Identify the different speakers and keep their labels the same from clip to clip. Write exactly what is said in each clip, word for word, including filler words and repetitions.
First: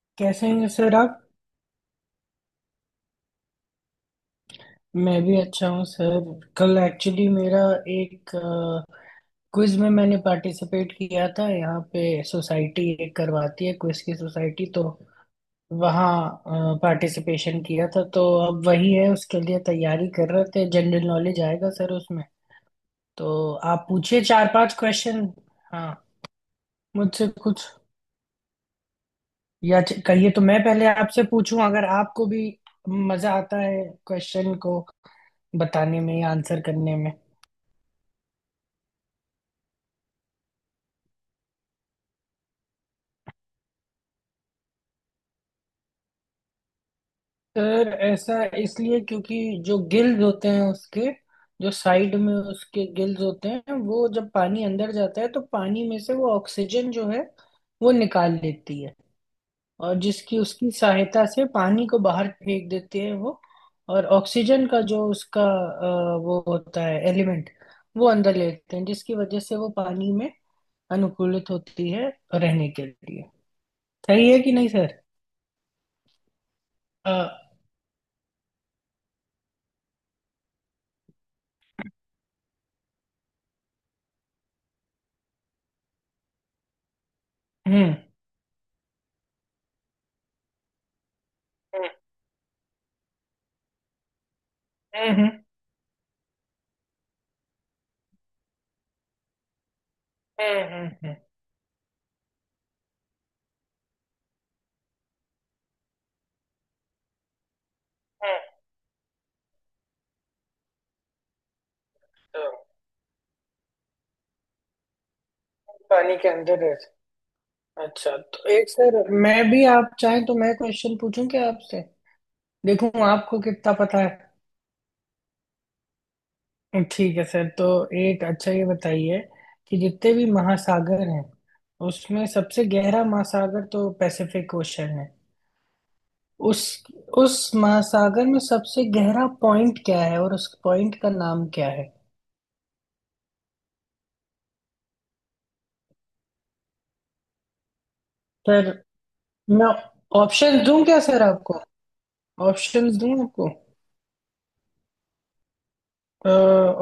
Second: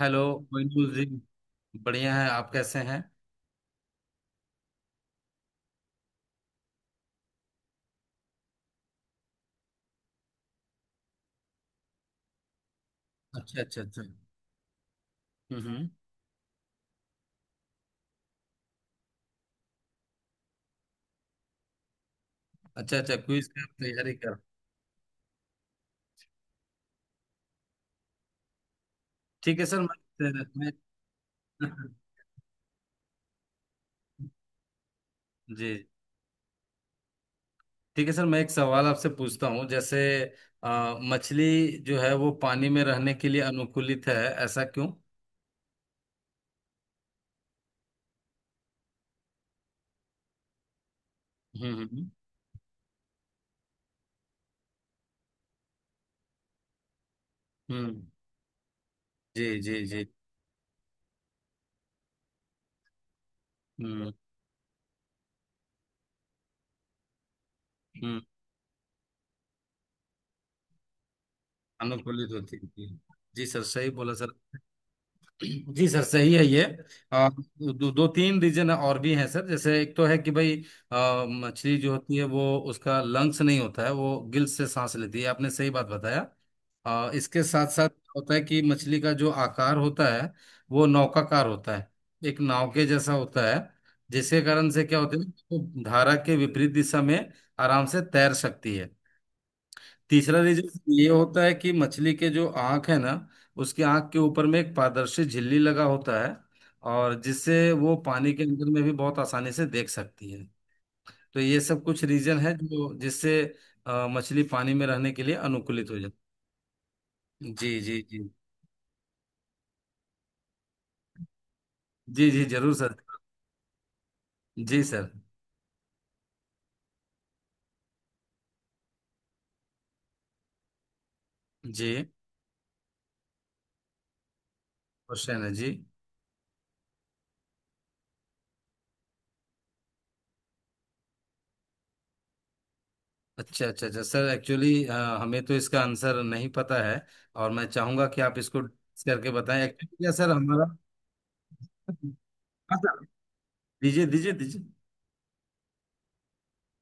Speaker 1: Hello.
Speaker 2: कैसे हैं
Speaker 1: Moinul
Speaker 2: sir
Speaker 1: जी,
Speaker 2: आप।
Speaker 1: बढ़िया है। आप कैसे हैं?
Speaker 2: मैं भी अच्छा हूँ सर। कल एक्चुअली मेरा एक क्विज में मैंने पार्टिसिपेट किया था यहाँ पे। सोसाइटी एक
Speaker 1: अच्छा,
Speaker 2: करवाती है
Speaker 1: अच्छा, अच्छा।
Speaker 2: क्विज की सोसाइटी, तो
Speaker 1: हम्म।
Speaker 2: वहाँ पार्टिसिपेशन किया था, तो अब वही है, उसके लिए तैयारी कर रहे थे। जनरल नॉलेज आएगा सर उसमें।
Speaker 1: अच्छा, अच्छा, क्विज
Speaker 2: तो
Speaker 1: का
Speaker 2: आप
Speaker 1: तैयारी
Speaker 2: पूछिए
Speaker 1: कर।
Speaker 2: चार पांच क्वेश्चन। हाँ, मुझसे कुछ
Speaker 1: ठीक है सर,
Speaker 2: या च- कहिए, तो
Speaker 1: मैं,
Speaker 2: मैं
Speaker 1: मैं
Speaker 2: पहले आपसे पूछूं अगर आपको भी मजा आता है क्वेश्चन को
Speaker 1: जी।
Speaker 2: बताने में या आंसर करने में।
Speaker 1: ठीक है सर, मैं एक सवाल आपसे पूछता हूँ। जैसे अ, मछली जो है वो पानी में रहने के लिए अनुकूलित है, ऐसा क्यों?
Speaker 2: सर ऐसा इसलिए क्योंकि जो गिल्स होते हैं उसके, जो
Speaker 1: हम्म, हम्म,
Speaker 2: साइड में उसके गिल्स होते हैं, वो जब पानी अंदर जाता है तो पानी में से वो ऑक्सीजन जो है वो
Speaker 1: हम्म,
Speaker 2: निकाल लेती है।
Speaker 1: जी, जी,
Speaker 2: और
Speaker 1: जी,
Speaker 2: जिसकी उसकी सहायता से पानी को बाहर फेंक देती है वो। और
Speaker 1: हम्म,
Speaker 2: ऑक्सीजन का जो उसका अ, वो होता है एलिमेंट, वो
Speaker 1: हम्म।
Speaker 2: अंदर लेते हैं जिसकी वजह से वो पानी में अनुकूलित होती है
Speaker 1: अनुकूलित होती है
Speaker 2: रहने के
Speaker 1: जी।
Speaker 2: लिए।
Speaker 1: जी सर, सही बोला
Speaker 2: सही
Speaker 1: सर।
Speaker 2: है कि नहीं सर?
Speaker 1: जी सर, सही है ये।
Speaker 2: अ,
Speaker 1: अ, दो, दो तीन रीजन और भी हैं सर, जैसे एक तो है कि भाई अ, मछली जो होती है वो, उसका लंग्स नहीं होता है, वो गिल्स से सांस लेती है। आपने सही बात बताया। अ, इसके साथ साथ
Speaker 2: हम्म,
Speaker 1: होता है कि मछली का जो आकार होता है वो नौकाकार होता
Speaker 2: हम्म,
Speaker 1: है। एक नाव के जैसा होता है, जिसके कारण से क्या होता है,
Speaker 2: हम्म,
Speaker 1: वो धारा के विपरीत दिशा में आराम से तैर सकती है। तीसरा
Speaker 2: हम्म, हम्म,
Speaker 1: रीजन ये
Speaker 2: हम्म,
Speaker 1: होता है कि मछली के जो आंख है ना, उसकी आंख के ऊपर में एक पारदर्शी झिल्ली लगा होता है, और जिससे वो पानी के
Speaker 2: हम्म।
Speaker 1: अंदर में भी बहुत आसानी से देख सकती है। तो ये सब कुछ रीजन है जो जिससे अ, मछली पानी में रहने के लिए अनुकूलित हो जाती
Speaker 2: पानी के अंदर है।
Speaker 1: है। जी, जी,
Speaker 2: अच्छा,
Speaker 1: जी,
Speaker 2: तो एक सर मैं भी, आप चाहें तो मैं क्वेश्चन पूछूं क्या आपसे?
Speaker 1: जी। जी जरूर सर।
Speaker 2: देखूं आपको कितना पता है।
Speaker 1: जी सर।
Speaker 2: ठीक है सर, तो एक अच्छा ये बताइए कि जितने भी महासागर हैं
Speaker 1: जी,
Speaker 2: उसमें सबसे गहरा महासागर तो पैसिफिक ओशन है।
Speaker 1: क्वेश्चन है जी।
Speaker 2: उस उस महासागर में सबसे गहरा पॉइंट क्या है और उस पॉइंट का नाम क्या है?
Speaker 1: अच्छा, अच्छा, अच्छा सर, एक्चुअली हमें तो इसका आंसर नहीं पता है। और मैं चाहूंगा कि आप इसको
Speaker 2: सर
Speaker 1: करके बताएं।
Speaker 2: मैं
Speaker 1: एक्चुअली क्या सर
Speaker 2: ऑप्शन
Speaker 1: हमारा।
Speaker 2: दूं क्या सर आपको?
Speaker 1: हाँ
Speaker 2: ऑप्शंस
Speaker 1: सर,
Speaker 2: दूं आपको।
Speaker 1: दीजिए, दीजिए, दीजिए।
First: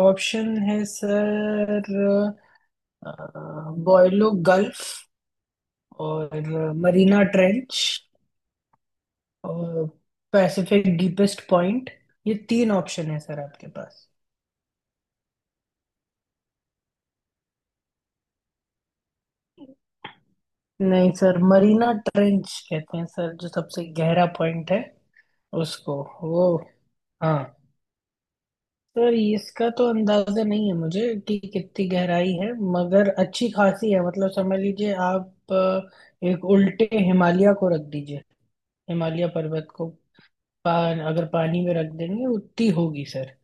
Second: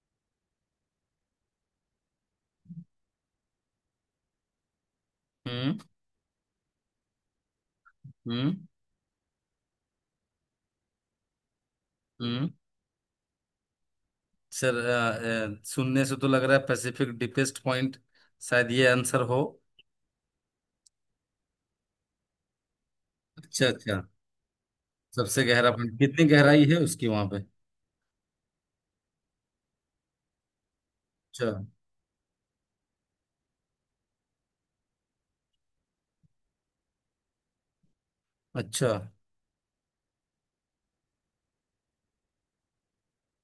Speaker 2: ऑप्शन है सर। बॉयलो गल्फ,
Speaker 1: हम्म,
Speaker 2: और मरीना ट्रेंच,
Speaker 1: हम्म,
Speaker 2: और पैसिफिक डीपेस्ट पॉइंट। ये
Speaker 1: हम्म।
Speaker 2: तीन ऑप्शन है सर आपके पास।
Speaker 1: सर, अ, अ, सुनने से तो लग रहा है पैसिफिक डीपेस्ट पॉइंट, शायद ये आंसर हो।
Speaker 2: नहीं सर, मरीना ट्रेंच कहते हैं सर जो
Speaker 1: अच्छा,
Speaker 2: सबसे
Speaker 1: अच्छा।
Speaker 2: गहरा पॉइंट है।
Speaker 1: सबसे गहरा पॉइंट
Speaker 2: उसको
Speaker 1: कितनी
Speaker 2: वो,
Speaker 1: गहराई है उसकी वहां
Speaker 2: हाँ
Speaker 1: पे?
Speaker 2: सर, इसका तो अंदाजा नहीं है मुझे कि
Speaker 1: अच्छा,
Speaker 2: कितनी गहराई है, मगर अच्छी खासी है। मतलब समझ लीजिए आप, अ, एक उल्टे हिमालय को रख दीजिए।
Speaker 1: अच्छा।
Speaker 2: हिमालय पर्वत को पान, अगर पानी में रख देंगे उतनी होगी सर।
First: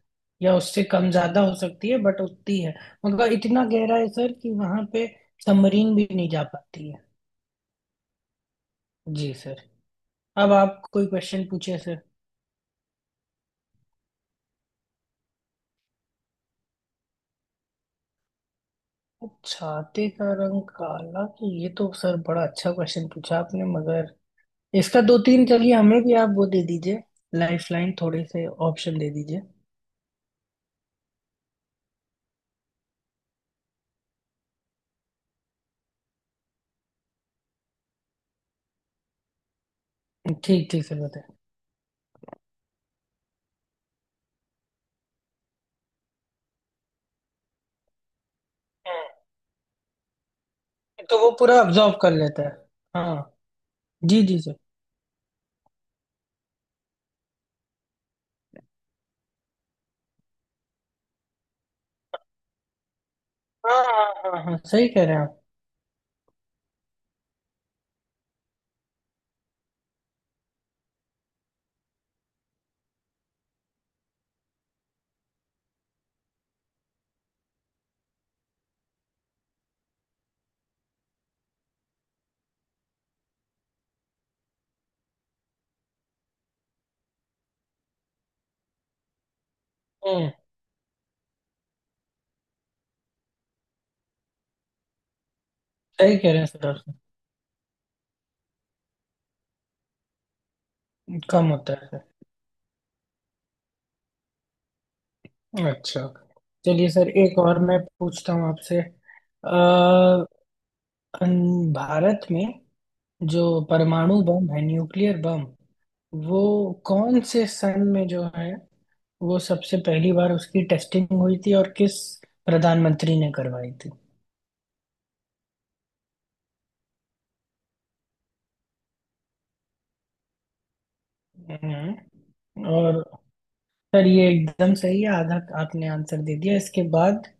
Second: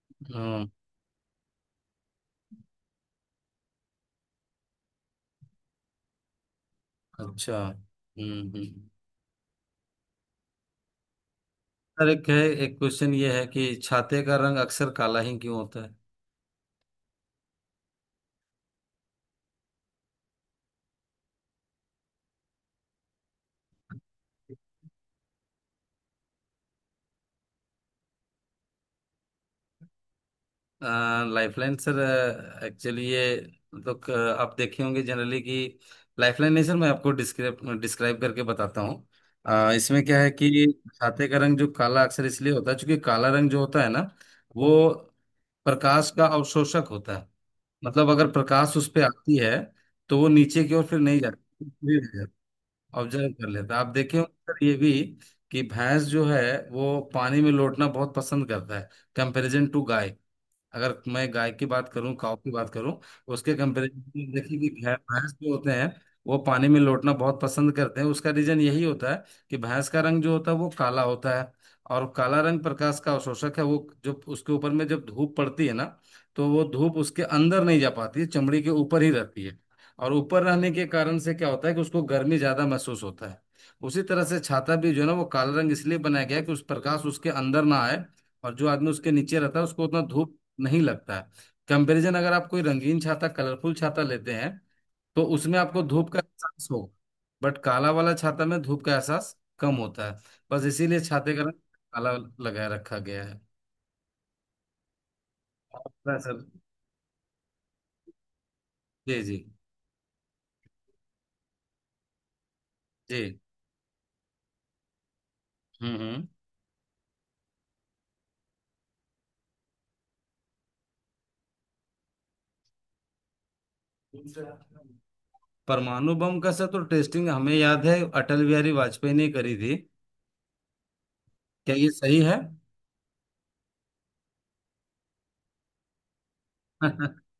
Speaker 2: या
Speaker 1: हम्म।
Speaker 2: उससे कम ज्यादा हो सकती है, बट उतनी है। मगर इतना गहरा है सर कि वहां पे सबमरीन भी नहीं जा पाती है।
Speaker 1: अच्छा। हम्म, हम्म।
Speaker 2: जी सर। अब आप कोई क्वेश्चन पूछे सर।
Speaker 1: सर एक है, एक क्वेश्चन ये है कि छाते का रंग अक्सर काला ही क्यों होता है।
Speaker 2: छाते का रंग काला, तो ये तो सर बड़ा अच्छा क्वेश्चन पूछा आपने, मगर इसका दो तीन, चलिए हमें भी आप वो दे दीजिए। लाइफ लाइन, थोड़े से ऑप्शन दे दीजिए।
Speaker 1: लाइफलाइन सर, एक्चुअली ये मतलब क- आप देखे होंगे जनरली कि, लाइफलाइन नहीं सर, मैं आपको डिस्क्राइब डिस्क्राइब करके बताता हूँ। अ, इसमें क्या है कि
Speaker 2: ठीक ठीक सर,
Speaker 1: छाते
Speaker 2: बताए।
Speaker 1: का रंग जो काला अक्सर इसलिए होता है क्योंकि काला रंग जो होता है ना, वो प्रकाश का अवशोषक होता है। मतलब अगर प्रकाश उस पे आती है तो वो नीचे की ओर फिर
Speaker 2: तो
Speaker 1: नहीं
Speaker 2: वो
Speaker 1: जाती।
Speaker 2: पूरा अब्जॉर्ब कर लेता है,
Speaker 1: ऑब्जर्व
Speaker 2: हाँ।
Speaker 1: कर लेता है। आप देखे
Speaker 2: जी
Speaker 1: होंगे
Speaker 2: जी सर।
Speaker 1: सर ये भी कि भैंस जो है वो पानी में लोटना बहुत पसंद करता है। कंपैरिजन टू गाय, अगर मैं गाय की बात करूं, काऊ की बात करूं, उसके
Speaker 2: हाँ
Speaker 1: कंपेरिजन
Speaker 2: हाँ,
Speaker 1: में
Speaker 2: हाँ हाँ,
Speaker 1: देखिए कि
Speaker 2: सही
Speaker 1: भै-
Speaker 2: कह रहे हैं
Speaker 1: भैंस
Speaker 2: आप।
Speaker 1: जो होते हैं, वो पानी में लोटना बहुत पसंद करते हैं। उसका रीजन यही होता है कि भैंस का रंग जो होता है वो काला होता है। और काला रंग प्रकाश का अवशोषक है। वो जब उसके ऊपर में जब धूप पड़ती है ना, तो वो धूप उसके अंदर नहीं जा पाती है, चमड़ी के ऊपर ही रहती है। और ऊपर रहने के कारण से क्या होता है कि उसको गर्मी ज्यादा महसूस होता है। उसी तरह से छाता भी जो है ना, वो काला रंग इसलिए बनाया गया है कि उस प्रकाश उसके अंदर ना आए। और जो आदमी उसके नीचे रहता है उसको उतना
Speaker 2: हम्म।
Speaker 1: धूप नहीं लगता। कंपैरिजन, अगर आप कोई रंगीन छाता, कलरफुल छाता लेते हैं, तो उसमें आपको धूप
Speaker 2: सही
Speaker 1: का
Speaker 2: कह रहे हैं सर
Speaker 1: एहसास हो।
Speaker 2: आप।
Speaker 1: बट काला वाला छाता में धूप का एहसास कम होता है। बस इसीलिए छाते का
Speaker 2: कम
Speaker 1: रंग
Speaker 2: होता है सर।
Speaker 1: काला लगाए रखा गया है।
Speaker 2: अच्छा।
Speaker 1: आपका सर।
Speaker 2: चलिए सर, एक और मैं पूछता हूँ आपसे।
Speaker 1: जी, जी,
Speaker 2: अ, अन- भारत में
Speaker 1: जी।
Speaker 2: जो परमाणु बम है, न्यूक्लियर बम,
Speaker 1: हम्म, हम्म।
Speaker 2: वो कौन से सन में जो है, वो सबसे पहली बार उसकी टेस्टिंग हुई थी, और किस प्रधानमंत्री ने करवाई थी?
Speaker 1: परमाणु बम का सर, तो टेस्टिंग हमें याद है अटल बिहारी वाजपेयी ने करी थी। क्या ये सही है?
Speaker 2: हम्म, और सर ये एकदम सही है, आधा आपने आंसर दे दिया इसके बाद।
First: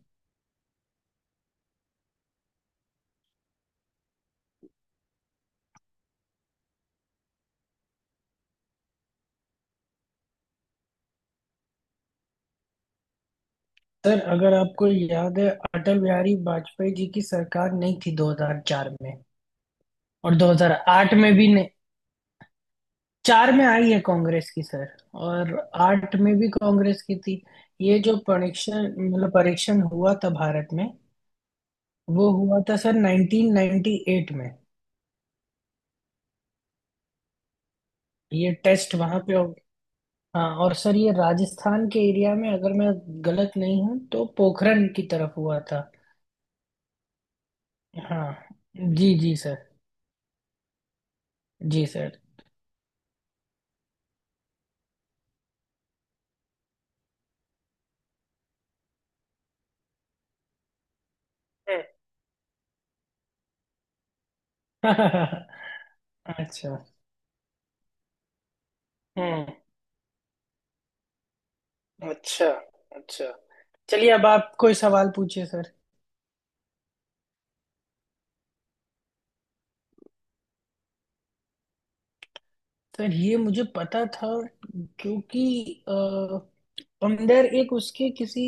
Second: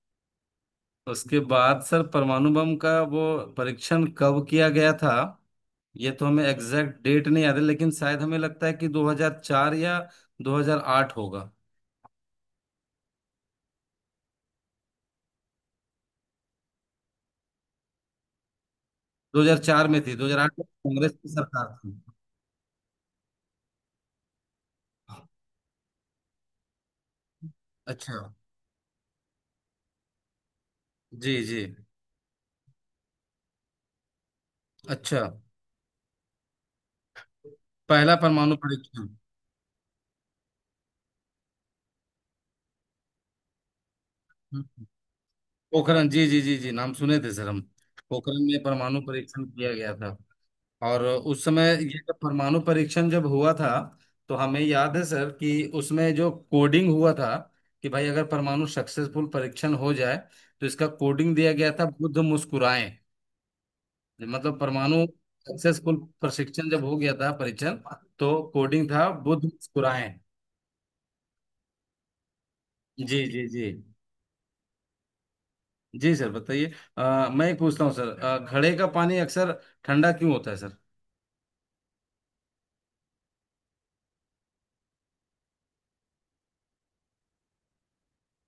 Speaker 1: उसके बाद सर, परमाणु बम का वो परीक्षण कब किया गया था? ये तो हमें एग्जैक्ट डेट नहीं याद है, लेकिन शायद हमें लगता है कि दो हज़ार चार या दो हज़ार आठ होगा।
Speaker 2: सर अगर आपको याद है, अटल बिहारी वाजपेयी जी की सरकार नहीं थी दो हज़ार चार में,
Speaker 1: दो हज़ार चार में थी,
Speaker 2: और
Speaker 1: दो हज़ार आठ में कांग्रेस
Speaker 2: दो हज़ार आठ
Speaker 1: की
Speaker 2: में भी नहीं।
Speaker 1: सरकार थी।
Speaker 2: चार में आई है कांग्रेस की सर, और आठ में भी कांग्रेस की थी। ये जो
Speaker 1: अच्छा।
Speaker 2: परीक्षण, मतलब परीक्षण हुआ था भारत में,
Speaker 1: जी, जी।
Speaker 2: वो हुआ था सर नाइन्टीन नाइन्टी एट में।
Speaker 1: अच्छा, पहला
Speaker 2: ये
Speaker 1: परमाणु
Speaker 2: टेस्ट
Speaker 1: परीक्षण।
Speaker 2: वहां पे हो, हाँ, और सर ये राजस्थान के एरिया में, अगर मैं गलत नहीं हूँ, तो पोखरण की तरफ हुआ था।
Speaker 1: पोखरण, जी, जी, जी, जी, नाम सुने थे सर हम।
Speaker 2: हाँ
Speaker 1: पोखरण में परमाणु
Speaker 2: जी जी
Speaker 1: परीक्षण
Speaker 2: सर।
Speaker 1: किया गया था। और उस समय
Speaker 2: जी
Speaker 1: ये जब
Speaker 2: सर।
Speaker 1: परमाणु परीक्षण जब हुआ था, तो हमें याद है सर कि उसमें जो कोडिंग हुआ था कि भाई, अगर परमाणु सक्सेसफुल परीक्षण हो जाए तो इसका कोडिंग दिया गया था, बुद्ध मुस्कुराए। मतलब परमाणु सक्सेसफुल प्रशिक्षण जब
Speaker 2: अच्छा।
Speaker 1: हो गया था, परीक्षण, तो कोडिंग था बुद्ध
Speaker 2: हम्म।
Speaker 1: मुस्कुराए।
Speaker 2: अच्छा।
Speaker 1: जी,
Speaker 2: अच्छा।
Speaker 1: जी, जी।
Speaker 2: चलिए अब आप कोई सवाल पूछिए सर।
Speaker 1: जी सर, बताइए। अ, मैं पूछता हूँ सर, अ, घड़े का पानी अक्सर ठंडा क्यों होता है सर?
Speaker 2: सर ये मुझे पता था क्योंकि अ, अंदर एक उसके किसी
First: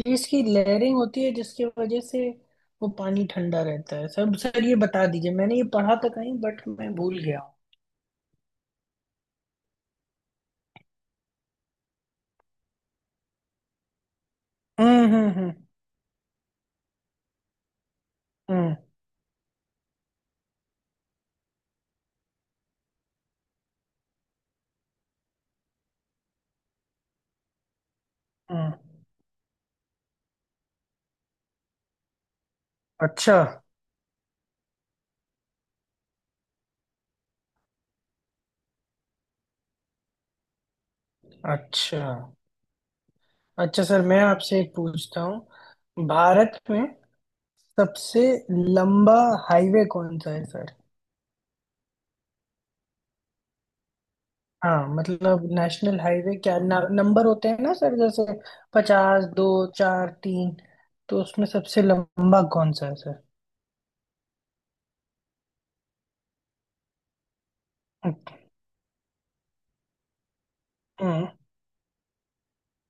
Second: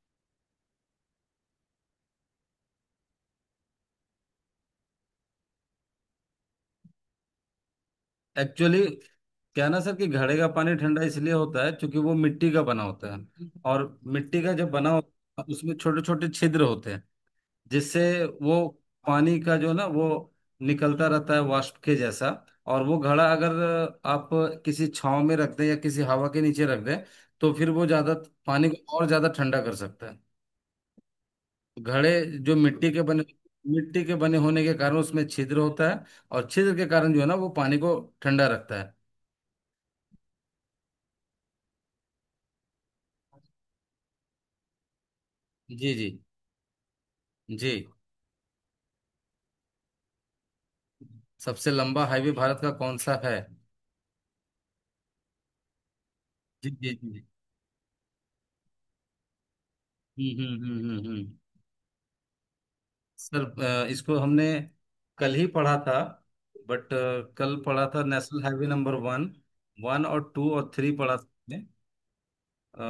Speaker 2: चीज की लेयरिंग होती है जिसकी वजह से वो पानी ठंडा रहता है। सब सर ये बता दीजिए, मैंने ये पढ़ा था कहीं, बट मैं भूल गया हूँ।
Speaker 1: एक्चुअली क्या ना सर कि घड़े का पानी ठंडा इसलिए होता है क्योंकि वो मिट्टी का बना होता है, और मिट्टी का जब बना
Speaker 2: हम्म, हम्म,
Speaker 1: होता
Speaker 2: हम्म,
Speaker 1: है उसमें छोटे छोटे छिद्र होते हैं, जिससे वो
Speaker 2: हम्म,
Speaker 1: पानी का जो ना वो निकलता रहता है वाष्प के जैसा। और वो घड़ा अगर आप किसी छांव में रख दें या किसी हवा के नीचे रख दें, तो फिर वो ज्यादा पानी
Speaker 2: हम्म।
Speaker 1: को और ज्यादा ठंडा कर सकता है। घड़े जो मिट्टी के बने,
Speaker 2: अच्छा
Speaker 1: मिट्टी के बने होने के कारण उसमें छिद्र होता है। और छिद्र के कारण जो है ना, वो पानी को ठंडा रखता है।
Speaker 2: अच्छा। अच्छा सर, मैं आपसे एक पूछता
Speaker 1: जी,
Speaker 2: हूँ,
Speaker 1: जी,
Speaker 2: भारत में
Speaker 1: जी।
Speaker 2: सबसे लंबा हाईवे कौन सा है सर?
Speaker 1: सबसे लंबा हाईवे भारत का कौन सा है?
Speaker 2: हाँ, मतलब नेशनल हाईवे क्या
Speaker 1: जी,
Speaker 2: न,
Speaker 1: जी, जी।
Speaker 2: नंबर होते हैं ना सर, जैसे पचास दो, चार
Speaker 1: हम्म,
Speaker 2: तीन।
Speaker 1: हम्म, हम्म, हम्म,
Speaker 2: तो
Speaker 1: हम्म।
Speaker 2: उसमें सबसे लंबा कौन सा है सर?
Speaker 1: सर, अ, इसको हमने कल ही पढ़ा था। बट कल पढ़ा था national highway number one, one और टू और थ्री पढ़ा था
Speaker 2: हम्म।
Speaker 1: हमने। अ,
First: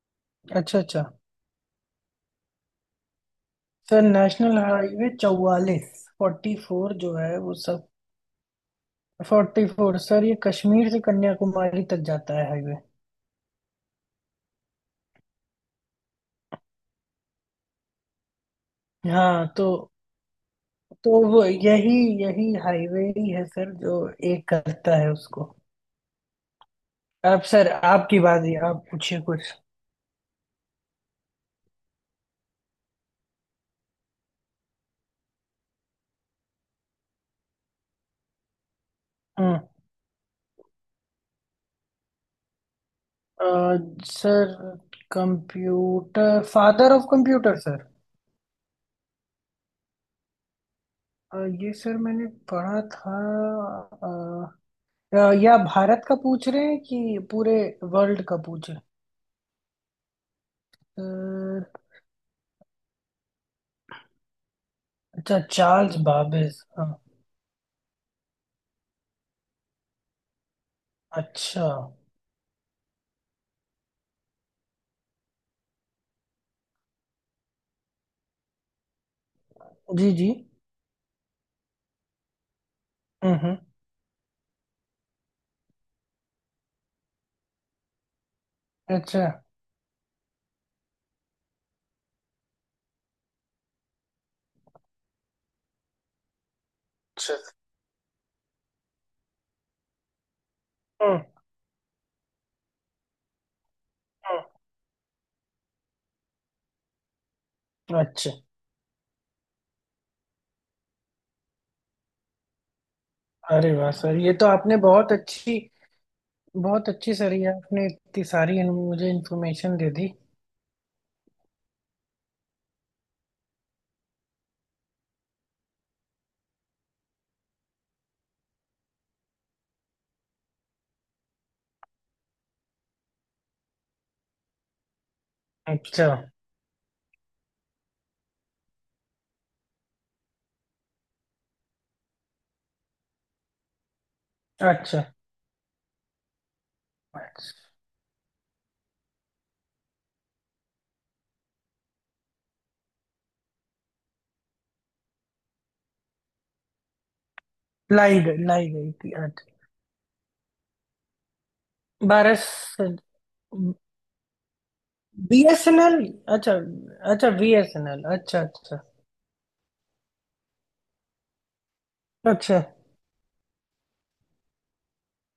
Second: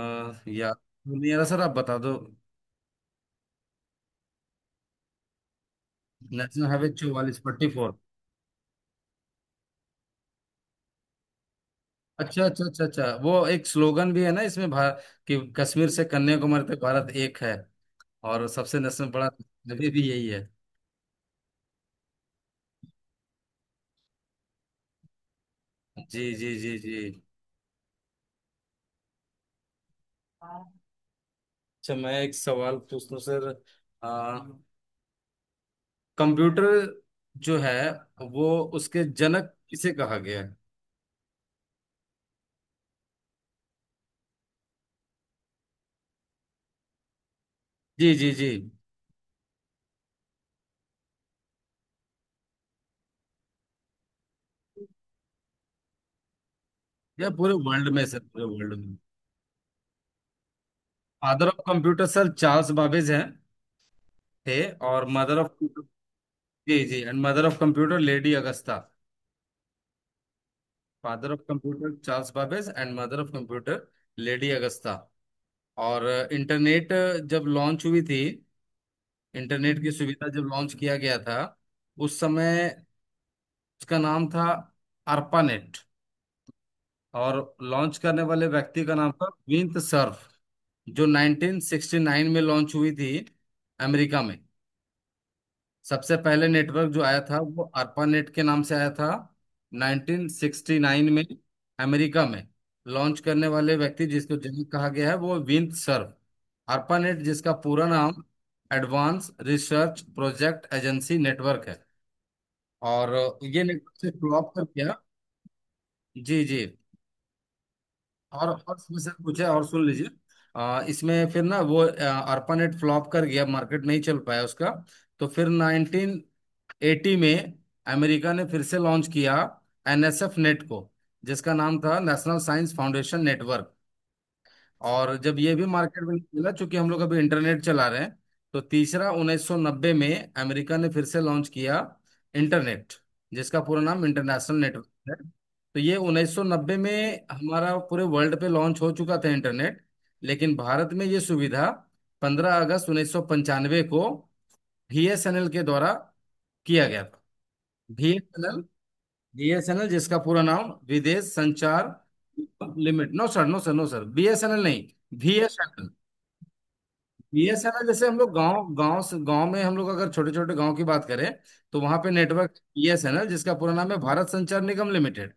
Speaker 1: या
Speaker 2: अच्छा अच्छा।
Speaker 1: तो नहीं आ रहा सर, आप बता दो।
Speaker 2: सर नेशनल हाईवे चौवालीस, फोर्टी
Speaker 1: नेशनल हाईवे
Speaker 2: फोर जो है
Speaker 1: चौवालीस,
Speaker 2: वो
Speaker 1: फोर्टी
Speaker 2: सब।
Speaker 1: फोर।
Speaker 2: फोर्टी फोर सर, ये कश्मीर से कन्याकुमारी तक जाता
Speaker 1: अच्छा,
Speaker 2: है
Speaker 1: अच्छा,
Speaker 2: हाईवे।
Speaker 1: अच्छा, अच्छा। वो एक स्लोगन भी है ना इसमें, भारत, कि कश्मीर से कन्याकुमारी तक भारत एक है। और सबसे नेशनल बड़ा
Speaker 2: हाँ, तो
Speaker 1: हाईवे भी यही है।
Speaker 2: तो वो यही यही हाईवे ही है सर जो एक करता है उसको।
Speaker 1: जी, जी, जी,
Speaker 2: अब सर आपकी बारी, आप पूछिए कुछ।
Speaker 1: जी। अच्छा, मैं एक सवाल पूछता हूँ सर। आ, कंप्यूटर जो है वो, उसके जनक
Speaker 2: हम्म।
Speaker 1: किसे कहा गया है?
Speaker 2: अ, sir computer, father of computer sir.
Speaker 1: जी, जी, जी।
Speaker 2: अ, ये सर मैंने पढ़ा था। अ, अ, या भारत का पूछ रहे हैं कि
Speaker 1: या पूरे
Speaker 2: पूरे
Speaker 1: वर्ल्ड में सर,
Speaker 2: वर्ल्ड का
Speaker 1: पूरे
Speaker 2: पूछ
Speaker 1: वर्ल्ड
Speaker 2: रहे
Speaker 1: में। फादर ऑफ
Speaker 2: हैं? अ,
Speaker 1: कंप्यूटर सर चार्ल्स बाबेज हैं थे, और मदर
Speaker 2: अच्छा,
Speaker 1: ऑफ।
Speaker 2: चार्ल्स बाबेज,
Speaker 1: जी,
Speaker 2: हाँ।
Speaker 1: जी, and mother of computer lady Augusta. Father of
Speaker 2: अच्छा।
Speaker 1: Computer Charles Babbage, and mother of computer lady Augusta. और इंटरनेट जब लॉन्च हुई थी, इंटरनेट की
Speaker 2: जी
Speaker 1: सुविधा
Speaker 2: जी।
Speaker 1: जब लॉन्च किया गया था उस समय,
Speaker 2: हम्म, हम्म,
Speaker 1: उसका नाम था अर्पानेट। और लॉन्च करने वाले व्यक्ति का नाम
Speaker 2: अच्छा
Speaker 1: था विंत सर्फ, जो नाइनटीन सिक्सटी नाइन में लॉन्च हुई थी अमेरिका में। सबसे पहले नेटवर्क जो आया
Speaker 2: अच्छा।
Speaker 1: था वो अर्पानेट के नाम से आया था, नाइनटीन सिक्सटी नाइन में,
Speaker 2: हम्म,
Speaker 1: अमेरिका में। लॉन्च करने वाले व्यक्ति जिसको
Speaker 2: हम्म,
Speaker 1: जनक कहा गया है वो विंत सर्फ। अर्पानेट जिसका पूरा नाम
Speaker 2: अच्छा।
Speaker 1: Advance research project agency network है। और ये
Speaker 2: अरे वाह
Speaker 1: नेटवर्क से
Speaker 2: सर, ये तो
Speaker 1: फ्लॉप कर
Speaker 2: आपने
Speaker 1: गया।
Speaker 2: बहुत अच्छी,
Speaker 1: जी, जी।
Speaker 2: बहुत अच्छी सर, ये आपने इतनी
Speaker 1: और
Speaker 2: सारी इन-
Speaker 1: और
Speaker 2: मुझे
Speaker 1: समस्या पूछे और
Speaker 2: इन्फॉर्मेशन
Speaker 1: सुन
Speaker 2: दे
Speaker 1: लीजिए।
Speaker 2: दी।
Speaker 1: आ, इसमें फिर ना वो अर्पानेट फ्लॉप कर गया, मार्केट नहीं चल पाया उसका। तो फिर नाइनटीन एटी में अमेरिका ने फिर से लॉन्च किया एनएसएफ नेट को, जिसका नाम था नेशनल साइंस फाउंडेशन नेटवर्क। और जब ये भी मार्केट
Speaker 2: अच्छा
Speaker 1: में निकला, चूंकि हम लोग अभी इंटरनेट चला रहे हैं। तो तीसरा उन्नीस सौ नब्बे में अमेरिका ने फिर से लॉन्च किया इंटरनेट, जिसका पूरा नाम इंटरनेशनल नेटवर्क
Speaker 2: अच्छा
Speaker 1: है। तो ये उन्नीस सौ नब्बे में
Speaker 2: अच्छा।
Speaker 1: हमारा पूरे वर्ल्ड पे लॉन्च हो चुका था इंटरनेट। लेकिन भारत में ये सुविधा पंद्रह अगस्त उन्नीस सौ पंचानबे को बीएसएनएल के द्वारा किया गया था।
Speaker 2: लाई गई,
Speaker 1: बीएसएनएल,
Speaker 2: लाई गई थी, अच्छा।
Speaker 1: बीएसएनएल जिसका पूरा नाम विदेश संचार
Speaker 2: बारह।
Speaker 1: Limit, no sir, no sir, no sir, BSNL नहीं, बीएसएनएल।
Speaker 2: बीएसएनएल, अच्छा अच्छा।
Speaker 1: ये ऐसा ना
Speaker 2: बीएसएनएल,
Speaker 1: जैसे हम लोग
Speaker 2: अच्छा
Speaker 1: गांव
Speaker 2: अच्छा
Speaker 1: गांव से, गांव में, हम लोग अगर छोटे छोटे गांव की बात करें, तो वहां पे नेटवर्क
Speaker 2: अच्छा।
Speaker 1: बीएसएनएल, जिसका पूरा नाम है भारत संचार निगम लिमिटेड।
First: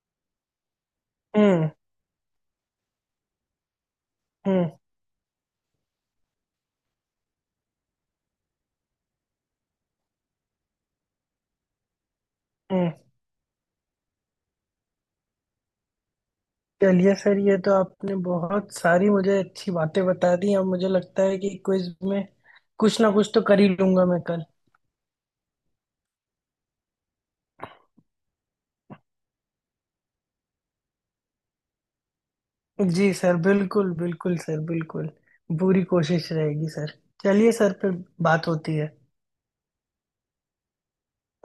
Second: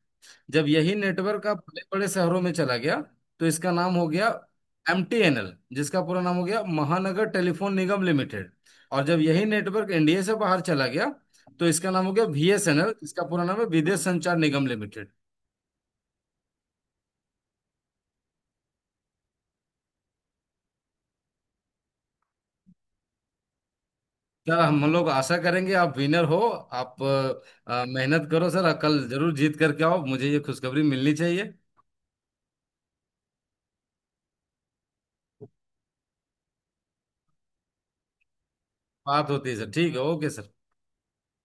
Speaker 1: जब यही नेटवर्क का
Speaker 2: हम्म,
Speaker 1: बड़े बड़े शहरों में चला गया, तो इसका नाम हो गया
Speaker 2: हम्म,
Speaker 1: एमटीएनएल, जिसका पूरा नाम हो गया महानगर टेलीफोन निगम लिमिटेड। और जब यही नेटवर्क इंडिया से बाहर चला गया, तो इसका नाम हो गया
Speaker 2: हम्म।
Speaker 1: बीएसएनएल, जिसका पूरा नाम है विदेश संचार निगम लिमिटेड।
Speaker 2: चलिए सर, ये तो आपने बहुत सारी मुझे अच्छी बातें बता दी, अब मुझे लगता है कि क्विज में कुछ ना कुछ तो कर ही लूंगा मैं कल।
Speaker 1: सर हम लोग आशा करेंगे आप विनर हो। आप अ, अ, मेहनत करो सर, कल जरूर जीत करके आओ, मुझे ये खुशखबरी मिलनी चाहिए।
Speaker 2: जी सर, बिल्कुल बिल्कुल सर, बिल्कुल, पूरी कोशिश रहेगी सर। चलिए सर, फिर बात होती है।
Speaker 1: बात होती है सर, ठीक है, ओके सर।